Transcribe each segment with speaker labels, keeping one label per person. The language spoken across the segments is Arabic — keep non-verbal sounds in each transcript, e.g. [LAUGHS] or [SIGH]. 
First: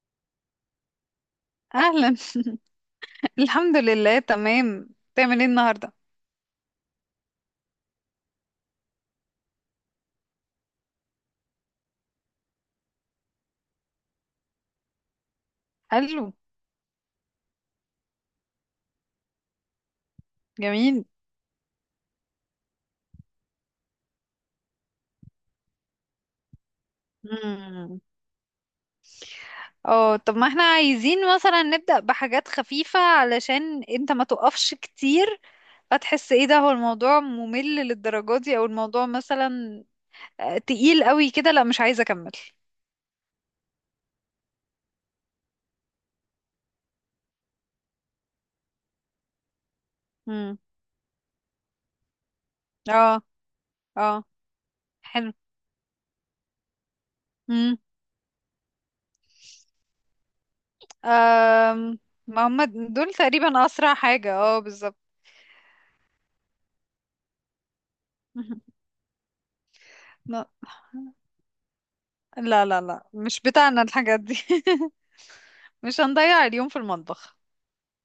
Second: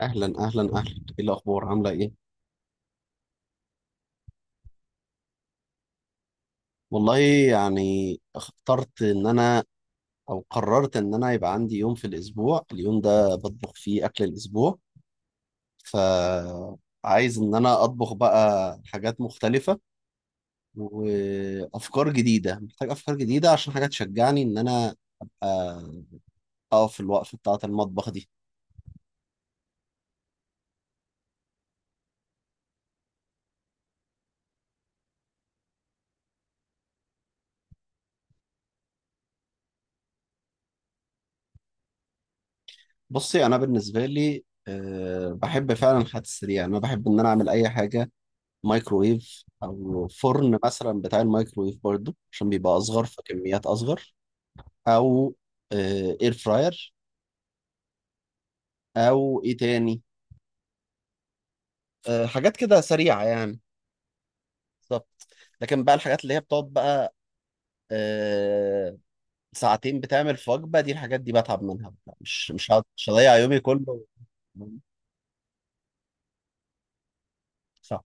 Speaker 1: اهلا اهلا اهلا. ايه الاخبار، عامله ايه؟
Speaker 2: اهلا. [LAUGHS] الحمد لله، تمام. تعمل ايه النهارده؟
Speaker 1: والله، يعني اخترت ان انا او قررت ان انا يبقى عندي يوم في الاسبوع، اليوم ده بطبخ فيه اكل الاسبوع.
Speaker 2: حلو.
Speaker 1: فعايز ان انا اطبخ بقى حاجات مختلفه
Speaker 2: جميل.
Speaker 1: وافكار جديده. محتاج افكار جديده عشان حاجات تشجعني ان انا ابقى اقف في الوقفه بتاعه
Speaker 2: مم.
Speaker 1: المطبخ دي.
Speaker 2: اه طب ما احنا عايزين مثلا نبدأ بحاجات خفيفة علشان انت ما تقفش كتير، فتحس ايه، ده هو الموضوع ممل للدرجة دي، او الموضوع مثلا تقيل قوي كده. لا، مش عايزة اكمل.
Speaker 1: بصي، انا بالنسبه لي أه بحب فعلا الحاجات السريعه. انا بحب ان انا اعمل اي حاجه مايكرويف او
Speaker 2: مم.
Speaker 1: فرن، مثلا بتاع المايكرويف برضو، عشان بيبقى اصغر،
Speaker 2: اه،
Speaker 1: فكميات اصغر.
Speaker 2: اه. حلو.
Speaker 1: او اير فراير،
Speaker 2: مم.
Speaker 1: او ايه تاني،
Speaker 2: آم، ما
Speaker 1: حاجات
Speaker 2: هم
Speaker 1: كده
Speaker 2: دول
Speaker 1: سريعه يعني.
Speaker 2: تقريبا اسرع حاجة، بالظبط.
Speaker 1: بالظبط. لكن بقى الحاجات اللي هي بتقعد بقى
Speaker 2: [LAUGHS]
Speaker 1: آه، ساعتين بتعمل في وجبه، دي الحاجات دي بتعب منها بقى. مش
Speaker 2: لا،
Speaker 1: مش
Speaker 2: لا،
Speaker 1: هقعد-
Speaker 2: لا،
Speaker 1: مش هضيع
Speaker 2: مش
Speaker 1: يومي
Speaker 2: بتاعنا
Speaker 1: كله.
Speaker 2: الحاجات دي. [LAUGHS] مش هنضيع اليوم في المطبخ.
Speaker 1: صح.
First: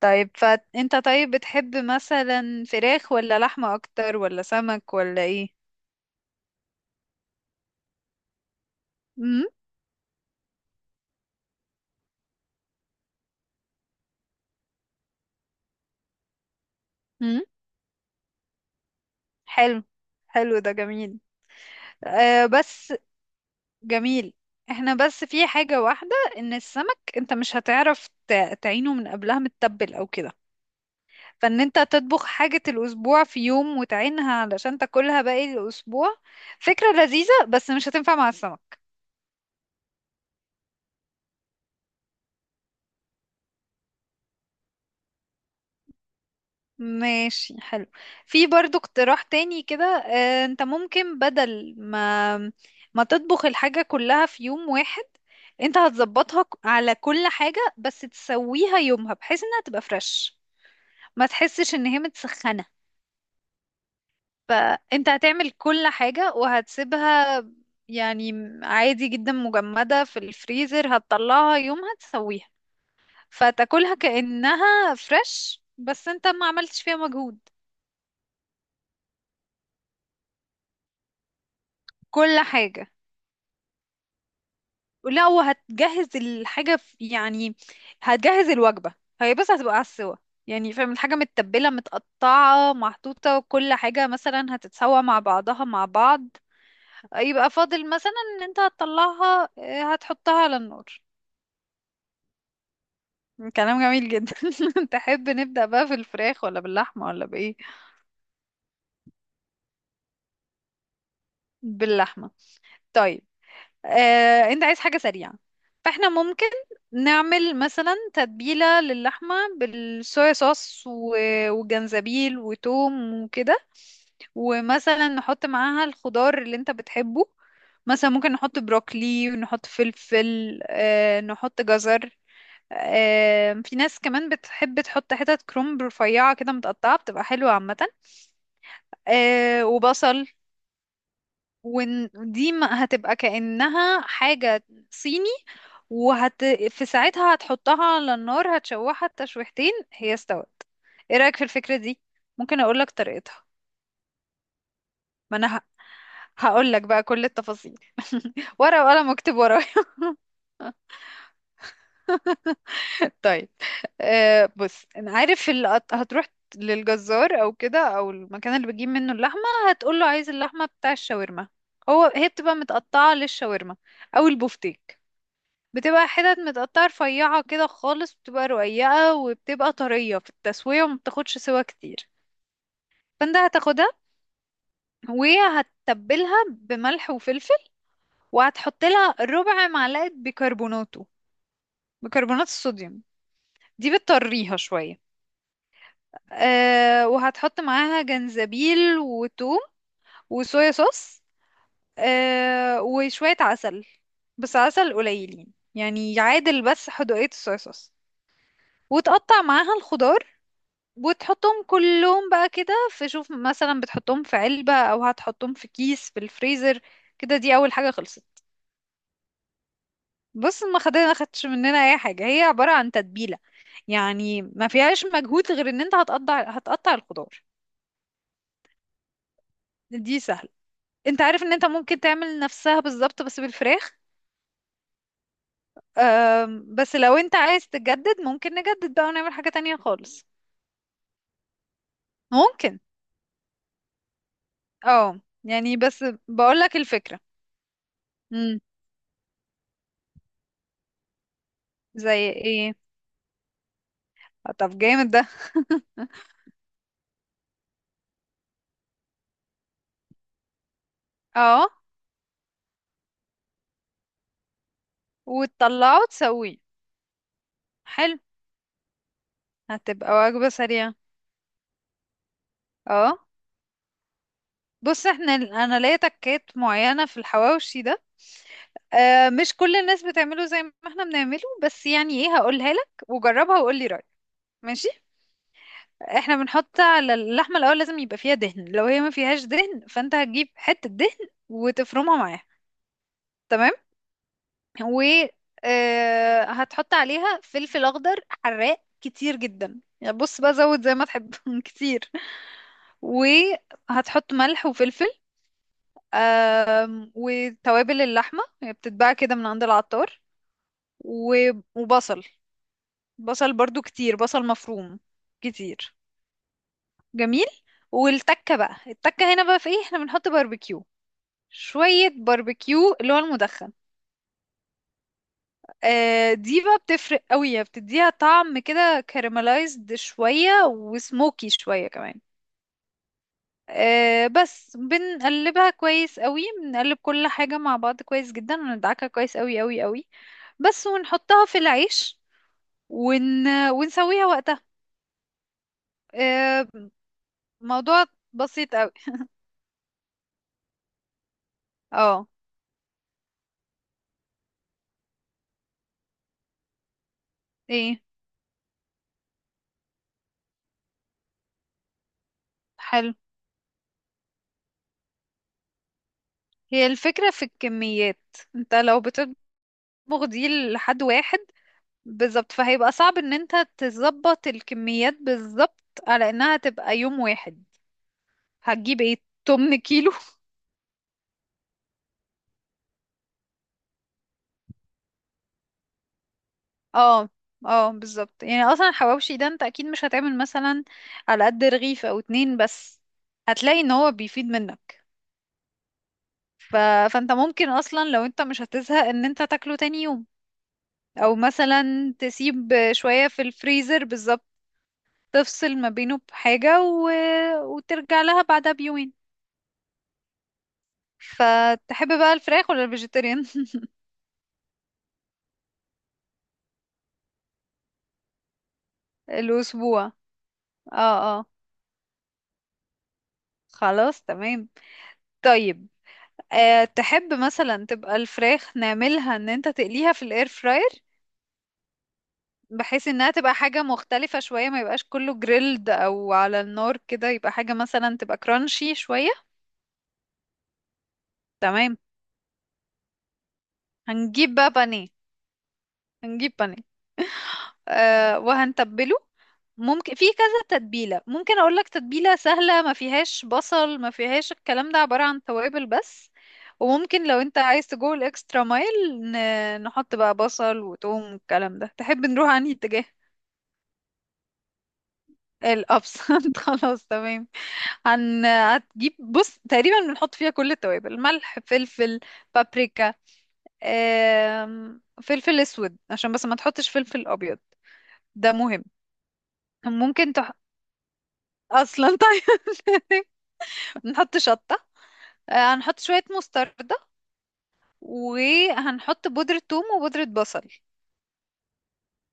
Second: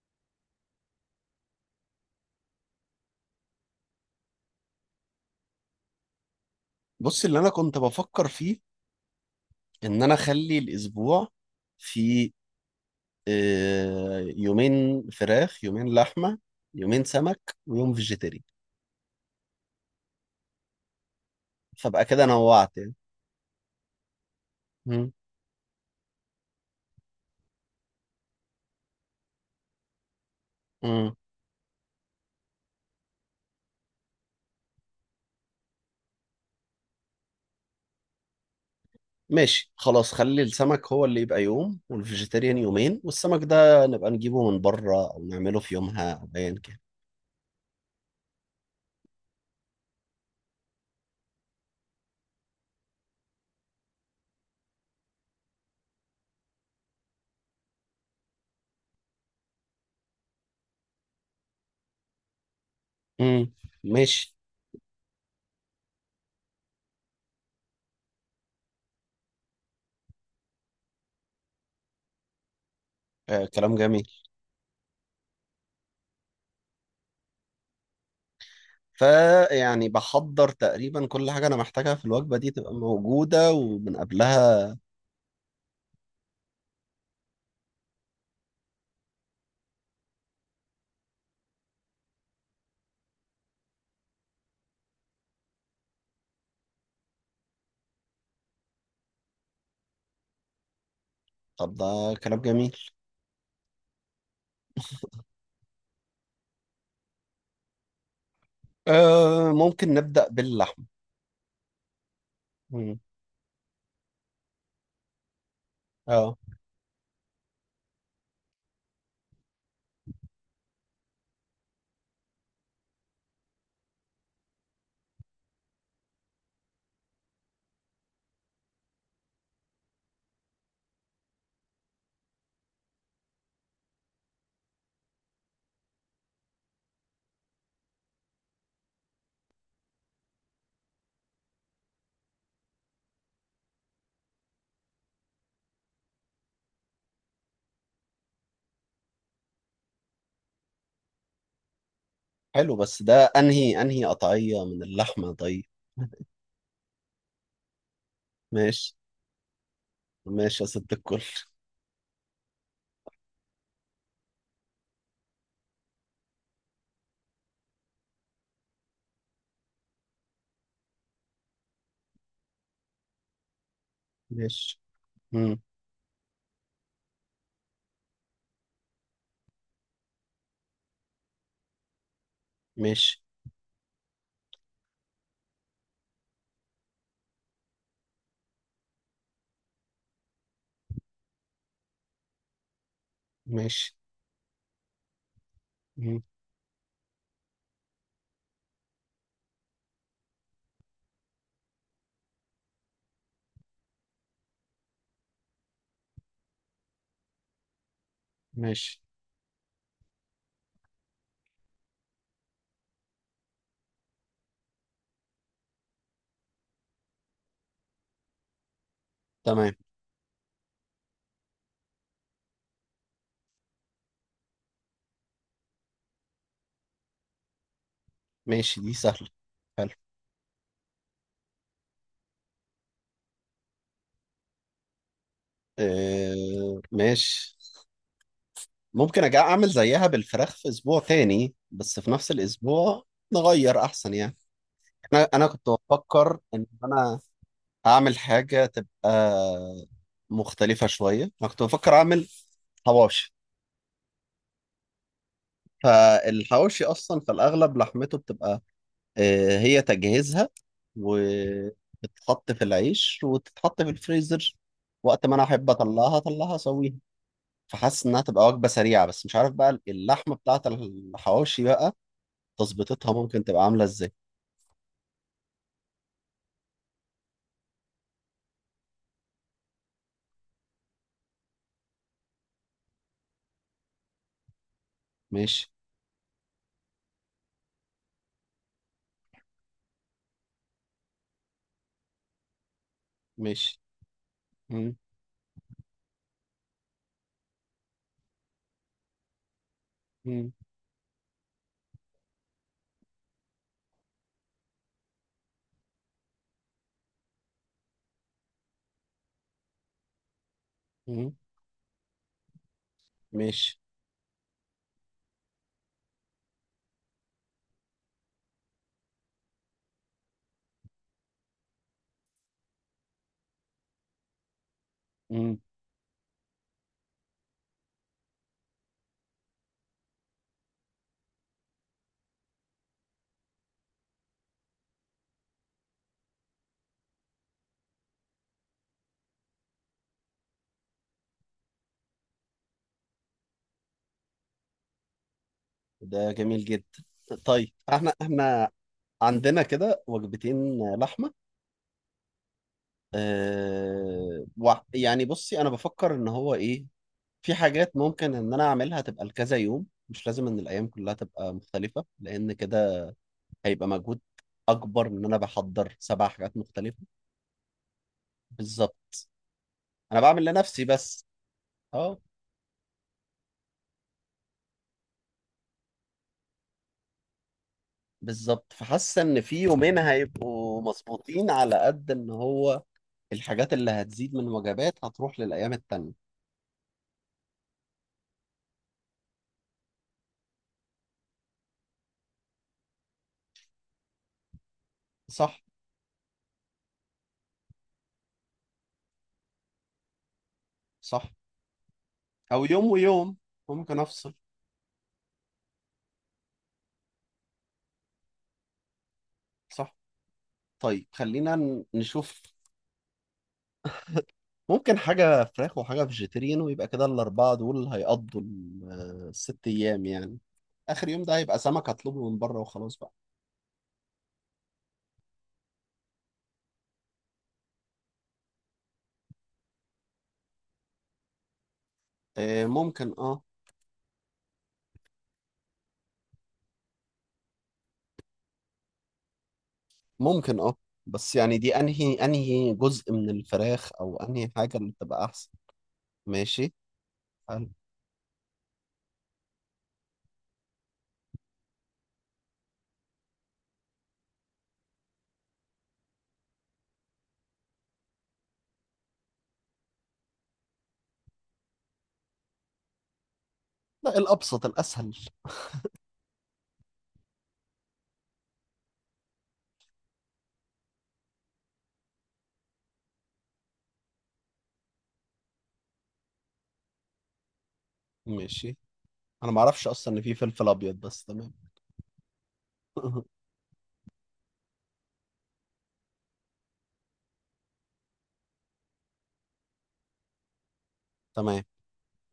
Speaker 2: طيب، فانت طيب بتحب مثلا فراخ ولا لحمة اكتر ولا سمك ولا ايه؟
Speaker 1: بص، اللي انا كنت بفكر فيه
Speaker 2: امم
Speaker 1: ان انا اخلي الاسبوع فيه يومين فراخ، يومين لحمة، يومين سمك،
Speaker 2: امم
Speaker 1: ويوم فيجيتيري.
Speaker 2: حلو. حلو، ده جميل.
Speaker 1: فبقى كده نوعت
Speaker 2: بس
Speaker 1: يعني.
Speaker 2: جميل. احنا
Speaker 1: مم.
Speaker 2: بس في حاجة واحدة، ان السمك انت مش هتعرف تعينه من قبلها متبل او كده،
Speaker 1: مم.
Speaker 2: فان انت تطبخ حاجة الاسبوع في يوم وتعينها علشان تاكلها باقي الاسبوع. فكرة لذيذة بس مش هتنفع مع السمك.
Speaker 1: ماشي، خلاص، خلي السمك هو اللي يبقى يوم، والفيجيتيريان يومين، والسمك ده نبقى نجيبه من بره أو نعمله في يومها أو أيا كان.
Speaker 2: ماشي، حلو. في برضو اقتراح تاني كده. انت ممكن بدل ما تطبخ الحاجة كلها في يوم واحد، انت هتظبطها على كل حاجة، بس تسويها يومها بحيث انها تبقى فريش، ما تحسش ان هي متسخنة.
Speaker 1: مم. ماشي.
Speaker 2: فانت هتعمل كل حاجة وهتسيبها يعني عادي جدا، مجمدة في الفريزر، هتطلعها يومها تسويها،
Speaker 1: آه، كلام
Speaker 2: فتاكلها
Speaker 1: جميل.
Speaker 2: كأنها فريش بس انت ما عملتش فيها مجهود.
Speaker 1: فيعني بحضر تقريبا كل حاجة أنا محتاجها في الوجبة
Speaker 2: كل
Speaker 1: دي تبقى
Speaker 2: حاجة.
Speaker 1: موجودة ومن قبلها.
Speaker 2: لا، وهتجهز الحاجة في يعني هتجهز الوجبة. هي بس هتبقى على السوا. يعني فاهم، الحاجة متبلة متقطعة محطوطة، كل حاجة مثلا هتتسوى مع بعضها مع بعض. يبقى فاضل مثلا ان انت هتطلعها هتحطها على النار.
Speaker 1: طب ده كلام جميل.
Speaker 2: كلام جميل جدا. [LAUGHS] تحب نبدأ بقى في الفراخ ولا باللحمة ولا بإيه؟
Speaker 1: آه، ممكن نبدأ باللحم.
Speaker 2: باللحمة.
Speaker 1: مم.
Speaker 2: طيب. انت عايز حاجة سريعة، فاحنا
Speaker 1: اه،
Speaker 2: ممكن نعمل مثلا تتبيلة للحمة بالصويا صوص وجنزبيل وتوم وكده، ومثلا نحط معاها الخضار اللي انت بتحبه. مثلا ممكن نحط بروكلي، ونحط فلفل، نحط جزر. في ناس كمان بتحب تحط حتت كرنب رفيعة كده متقطعة، بتبقى حلوة عامة. وبصل. ودي هتبقى كأنها حاجة صيني. وهت في ساعتها هتحطها على النار، هتشوحها التشويحتين هي استوت. ايه رأيك في الفكرة دي؟ ممكن
Speaker 1: حلو،
Speaker 2: اقولك
Speaker 1: بس ده
Speaker 2: طريقتها.
Speaker 1: انهي انهي قطعية من اللحمة
Speaker 2: ما انا
Speaker 1: طيب؟
Speaker 2: هقول لك بقى كل التفاصيل. [LAUGHS] ورقة
Speaker 1: ماشي.
Speaker 2: وقلم اكتب ورايا.
Speaker 1: ماشي يا
Speaker 2: [LAUGHS]
Speaker 1: ست الكل.
Speaker 2: طيب. بص، انا عارف هتروح للجزار او كده، او المكان اللي بتجيب منه اللحمه، هتقول له عايز اللحمه بتاع الشاورما. هي بتبقى متقطعه للشاورما او
Speaker 1: ماشي.
Speaker 2: البفتيك،
Speaker 1: مم.
Speaker 2: بتبقى حتت متقطعة رفيعة كده خالص، بتبقى رقيقة وبتبقى طرية في التسوية، وما بتاخدش سوا كتير.
Speaker 1: ماشي.
Speaker 2: فانت هتاخدها وهتتبلها بملح وفلفل، وهتحط لها ربع معلقة بيكربونات الصوديوم.
Speaker 1: ماشي.
Speaker 2: دي بتطريها شوية.
Speaker 1: مم،
Speaker 2: وهتحط معاها جنزبيل وتوم وصويا صوص، وشوية عسل، بس عسل قليلين يعني يعادل بس حدوقية الصويا صوص.
Speaker 1: ماشي.
Speaker 2: وتقطع معاها الخضار، وتحطهم كلهم بقى كده في، شوف مثلا بتحطهم في علبة او هتحطهم في كيس في الفريزر. كده دي اول حاجة خلصت.
Speaker 1: تمام.
Speaker 2: بص، ما خدتش مننا اي حاجة. هي عبارة عن تتبيلة، يعني ما فيهاش مجهود غير ان انت هتقطع الخضار.
Speaker 1: ماشي، دي سهلة. حلو.
Speaker 2: دي سهلة. انت عارف ان انت ممكن تعمل نفسها بالظبط بس بالفراخ.
Speaker 1: آه،
Speaker 2: بس لو انت
Speaker 1: ماشي.
Speaker 2: عايز تجدد، ممكن نجدد بقى
Speaker 1: ممكن
Speaker 2: ونعمل
Speaker 1: أجي
Speaker 2: حاجة
Speaker 1: أعمل
Speaker 2: تانية
Speaker 1: زيها
Speaker 2: خالص.
Speaker 1: بالفراخ في أسبوع تاني، بس في نفس
Speaker 2: ممكن،
Speaker 1: الأسبوع نغير أحسن يعني.
Speaker 2: اه
Speaker 1: أنا كنت
Speaker 2: يعني بس
Speaker 1: بفكر إن
Speaker 2: بقولك
Speaker 1: أنا
Speaker 2: الفكرة.
Speaker 1: أعمل
Speaker 2: امم
Speaker 1: حاجة تبقى مختلفة شوية. أنا كنت بفكر أعمل
Speaker 2: زي ايه؟
Speaker 1: حواوشي.
Speaker 2: طب، جامد ده.
Speaker 1: فالحواوشي اصلا في الاغلب لحمته بتبقى هي تجهيزها،
Speaker 2: اه
Speaker 1: وبتتحط في العيش وتتحط في الفريزر. وقت ما انا احب
Speaker 2: وتطلعه
Speaker 1: اطلعها اطلعها
Speaker 2: وتسويه.
Speaker 1: اسويها. فحاسس
Speaker 2: حلو،
Speaker 1: انها تبقى وجبه سريعه، بس مش عارف بقى
Speaker 2: هتبقى
Speaker 1: اللحمه
Speaker 2: وجبة
Speaker 1: بتاعت
Speaker 2: سريعة.
Speaker 1: الحواوشي بقى تظبيطتها
Speaker 2: اه
Speaker 1: ممكن تبقى عامله ازاي.
Speaker 2: بص، انا ليا تكات معينة في الحواوشي ده. مش كل الناس بتعمله زي ما احنا بنعمله، بس يعني ايه، هقولها لك وجربها وقول لي رأيك. ماشي.
Speaker 1: ماشي.
Speaker 2: احنا بنحط على اللحمة، الاول لازم يبقى فيها دهن، لو هي ما فيهاش دهن فانت هتجيب حتة دهن وتفرمها معاها. تمام.
Speaker 1: ماشي. مم،
Speaker 2: و هتحط عليها فلفل اخضر حراق كتير جدا، يعني بص
Speaker 1: مم،
Speaker 2: بقى زود زي ما تحب، [LAUGHS] كتير. وهتحط ملح وفلفل. وتوابل اللحمة هي بتتباع كده من عند العطار،
Speaker 1: مم،
Speaker 2: وبصل. بصل
Speaker 1: ماشي.
Speaker 2: برضو كتير، بصل مفروم. كتير. جميل. والتكة بقى، التكة هنا بقى في ايه، احنا بنحط باربيكيو، شوية باربيكيو اللي هو المدخن.
Speaker 1: مم.
Speaker 2: دي بقى بتفرق قوي، يعني بتديها طعم كده كaramelized شوية وسموكي شوية كمان. بس بنقلبها كويس قوي، بنقلب كل حاجة مع بعض كويس جدا، وندعكها كويس قوي قوي قوي، بس، ونحطها في العيش، ونسويها وقتها.
Speaker 1: ده جميل
Speaker 2: آه،
Speaker 1: جدا. طيب
Speaker 2: موضوع
Speaker 1: احنا
Speaker 2: بسيط قوي.
Speaker 1: عندنا كده وجبتين لحمه.
Speaker 2: اه،
Speaker 1: أه يعني بصي، انا بفكر ان هو ايه، في حاجات
Speaker 2: ايه،
Speaker 1: ممكن ان انا اعملها تبقى لكذا يوم، مش لازم ان الايام كلها تبقى مختلفة، لان كده
Speaker 2: حلو.
Speaker 1: هيبقى مجهود اكبر ان انا بحضر سبع حاجات
Speaker 2: هي
Speaker 1: مختلفة.
Speaker 2: الفكرة في الكميات. انت لو
Speaker 1: بالظبط.
Speaker 2: بتطبخ
Speaker 1: انا بعمل
Speaker 2: دي
Speaker 1: لنفسي
Speaker 2: لحد
Speaker 1: بس.
Speaker 2: واحد،
Speaker 1: اه.
Speaker 2: بالظبط، فهيبقى صعب ان انت تظبط الكميات بالظبط على انها تبقى يوم واحد.
Speaker 1: بالظبط،
Speaker 2: هتجيب
Speaker 1: فحاسة
Speaker 2: ايه،
Speaker 1: ان في
Speaker 2: 8
Speaker 1: يومين
Speaker 2: كيلو؟
Speaker 1: هيبقوا مظبوطين على قد ان هو الحاجات اللي هتزيد من وجبات هتروح للايام التانية.
Speaker 2: [LAUGHS] اه، اه، بالظبط. يعني اصلا الحواوشي ده انت اكيد مش هتعمل مثلا على قد رغيف او اتنين بس، هتلاقي ان هو بيفيد منك.
Speaker 1: صح.
Speaker 2: ف... فانت ممكن اصلا لو انت مش هتزهق ان انت تاكله تاني يوم،
Speaker 1: صح.
Speaker 2: او مثلا
Speaker 1: او
Speaker 2: تسيب
Speaker 1: يوم
Speaker 2: شوية
Speaker 1: ويوم
Speaker 2: في
Speaker 1: ممكن
Speaker 2: الفريزر
Speaker 1: افصل.
Speaker 2: بالظبط، تفصل ما بينه بحاجة وترجع لها بعدها بيومين.
Speaker 1: صح. طيب خلينا ن-
Speaker 2: فتحب بقى
Speaker 1: نشوف
Speaker 2: الفراخ ولا الفيجيتيريان؟
Speaker 1: ممكن حاجة فراخ وحاجة فيجيتيريان، ويبقى كده الأربعة دول هيقضوا الست أيام
Speaker 2: الأسبوع.
Speaker 1: يعني. آخر يوم ده
Speaker 2: اه، اه،
Speaker 1: هيبقى سمك هطلبه من بره وخلاص بقى.
Speaker 2: خلاص تمام. طيب. تحب مثلا تبقى الفراخ نعملها ان انت تقليها في الاير فراير،
Speaker 1: آه،
Speaker 2: بحيث
Speaker 1: ممكن
Speaker 2: انها
Speaker 1: اه.
Speaker 2: تبقى حاجة مختلفة شوية، ما يبقاش كله جريلد او على النار كده، يبقى حاجة مثلا تبقى كرانشي شوية.
Speaker 1: ممكن اه. بس يعني دي
Speaker 2: تمام.
Speaker 1: أنهي أنهي جزء من الفراخ أو أنهي
Speaker 2: هنجيب بقى
Speaker 1: حاجة اللي
Speaker 2: بانيه.
Speaker 1: تبقى أحسن؟
Speaker 2: هنجيب
Speaker 1: ماشي.
Speaker 2: بانيه.
Speaker 1: حلو.
Speaker 2: وهنتبله. ممكن في كذا تتبيلة. ممكن اقول لك تتبيلة سهلة ما فيهاش بصل، ما فيهاش الكلام ده، عبارة عن توابل بس. وممكن لو انت عايز تجو الاكسترا مايل نحط بقى بصل وتوم والكلام ده. تحب نروح عن اتجاه؟
Speaker 1: لا، الأبسط الأسهل.
Speaker 2: الابسنت. [LAUGHS] خلاص، تمام. هتجيب بص، تقريبا بنحط فيها كل التوابل، ملح، فلفل، بابريكا. فلفل اسود، عشان بس ما تحطش فلفل ابيض. ده
Speaker 1: ماشي.
Speaker 2: مهم.
Speaker 1: أنا معرفش أصلا إن
Speaker 2: ممكن
Speaker 1: في فلفل أبيض، بس تمام.
Speaker 2: اصلا. طيب.
Speaker 1: [LAUGHS]
Speaker 2: [LAUGHS] نحط شطة. هنحط شوية مستردة. وهنحط بودرة ثوم وبودرة بصل.
Speaker 1: تمام.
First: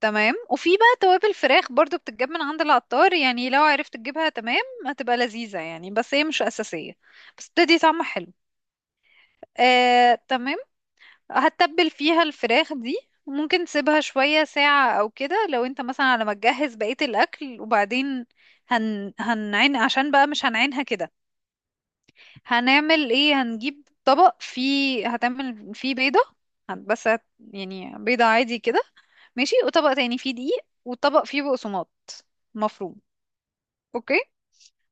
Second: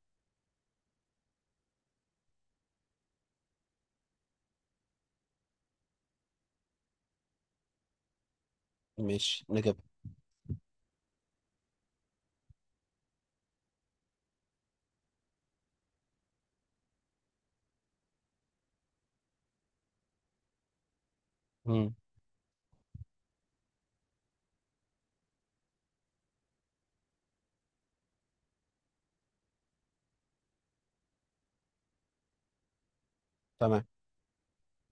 Speaker 2: تمام. وفي بقى توابل فراخ برضو بتتجاب من عند العطار، يعني لو عرفت تجيبها تمام. هتبقى لذيذة يعني بس هي مش أساسية، بس بتدي طعم حلو.
Speaker 1: ماشي نجيب.
Speaker 2: آه، تمام. هتتبل فيها الفراخ دي. ممكن تسيبها شوية ساعة أو كده، لو انت مثلا على ما تجهز بقية الأكل. وبعدين هنعين، عشان بقى مش هنعينها كده.
Speaker 1: مم.
Speaker 2: هنعمل ايه، هنجيب طبق فيه هتعمل فيه بيضة، بس يعني بيضة عادي كده. ماشي. وطبق تاني فيه دقيق، وطبق فيه بقسماط مفروم.
Speaker 1: تمام.
Speaker 2: اوكي.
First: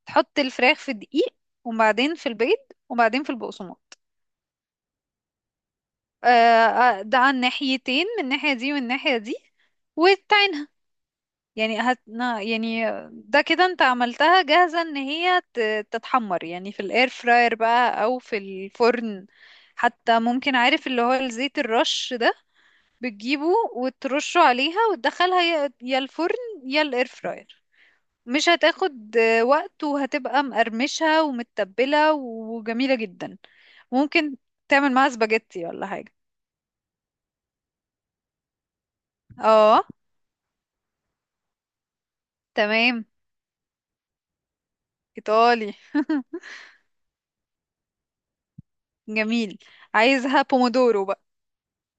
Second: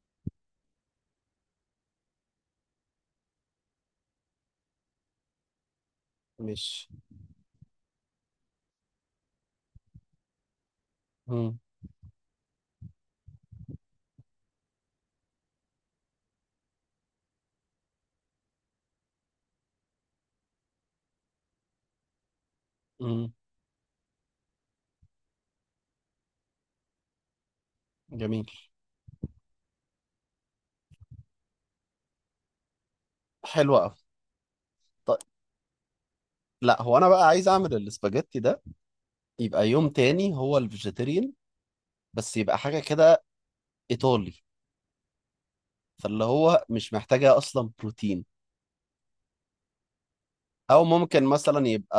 Speaker 2: تحط الفراخ في الدقيق، وبعدين في البيض، وبعدين في البقسماط.
Speaker 1: ماشي.
Speaker 2: ده على الناحيتين، من الناحية دي والناحية دي. وتعين.
Speaker 1: مم.
Speaker 2: يعني هتنا يعني، ده كده انت عملتها جاهزة ان هي تتحمر يعني في الاير فراير بقى او في الفرن. حتى ممكن، عارف اللي هو الزيت الرش ده،
Speaker 1: مم.
Speaker 2: بتجيبه وترشه عليها وتدخلها يا الفرن يا الاير فراير.
Speaker 1: جميل.
Speaker 2: مش هتاخد وقت، وهتبقى مقرمشة ومتبلة وجميلة جدا.
Speaker 1: حلو أوي.
Speaker 2: ممكن تعمل معاها
Speaker 1: طيب.
Speaker 2: سباجيتي ولا حاجة؟
Speaker 1: لا، هو انا بقى عايز اعمل الاسباجيتي ده يبقى
Speaker 2: اه.
Speaker 1: يوم تاني هو الفيجيتيريان، بس يبقى حاجه
Speaker 2: تمام.
Speaker 1: كده ايطالي.
Speaker 2: ايطالي.
Speaker 1: فاللي
Speaker 2: [LAUGHS]
Speaker 1: هو مش محتاجه اصلا بروتين.
Speaker 2: جميل. عايزها
Speaker 1: او
Speaker 2: بومودورو؟
Speaker 1: ممكن مثلا يبقى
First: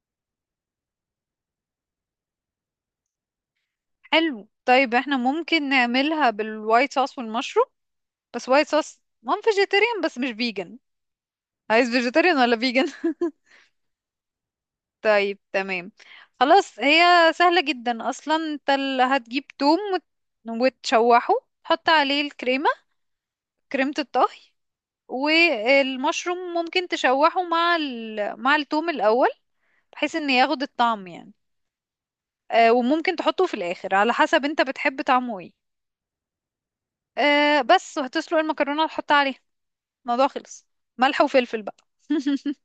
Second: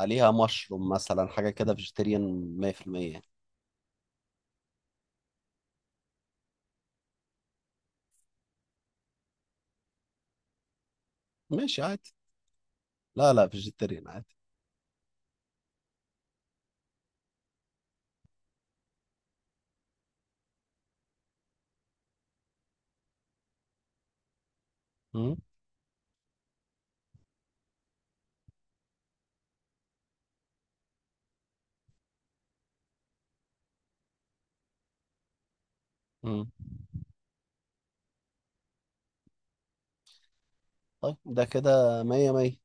Speaker 1: عليها مشروم، مثلا حاجه كده فيجيتيريان 100% يعني.
Speaker 2: حلو، طيب احنا ممكن نعملها بالوايت صوص والمشروم، بس وايت صوص مام فيجيتيريان بس مش فيجن.
Speaker 1: ماشي
Speaker 2: عايز
Speaker 1: عادي.
Speaker 2: فيجيتيريان ولا فيجن؟
Speaker 1: لا لا، فيجيتيريان عادي.
Speaker 2: [LAUGHS] طيب، تمام. خلاص، هي سهلة جدا اصلا. انت اللي هتجيب توم وتشوحه، تحط عليه الكريمة، كريمة الطهي.
Speaker 1: مم.
Speaker 2: والمشروم ممكن تشوحه مع التوم الاول، بحيث ان ياخد الطعم يعني. وممكن تحطه في الاخر على حسب انت بتحب طعمه ايه.
Speaker 1: مم.
Speaker 2: بس، وهتسلق المكرونة وتحطها عليها. الموضوع خلص.
Speaker 1: طيب،
Speaker 2: ملح
Speaker 1: ده
Speaker 2: وفلفل بقى.
Speaker 1: كده مية مية.
Speaker 2: [LAUGHS]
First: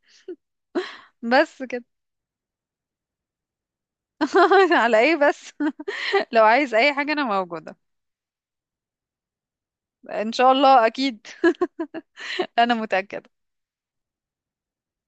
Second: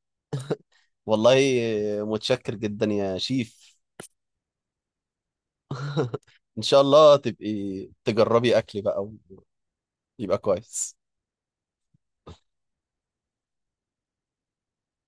Speaker 1: والله،
Speaker 2: بس كده.
Speaker 1: متشكر جدا يا شيف.
Speaker 2: [LAUGHS] على ايه بس. [LAUGHS] لو
Speaker 1: ان
Speaker 2: عايز
Speaker 1: شاء
Speaker 2: اي حاجة
Speaker 1: الله
Speaker 2: انا موجودة.
Speaker 1: تبقي تجربي اكلي بقى
Speaker 2: ان
Speaker 1: ويبقى
Speaker 2: شاء الله
Speaker 1: كويس.
Speaker 2: اكيد. انا متأكدة.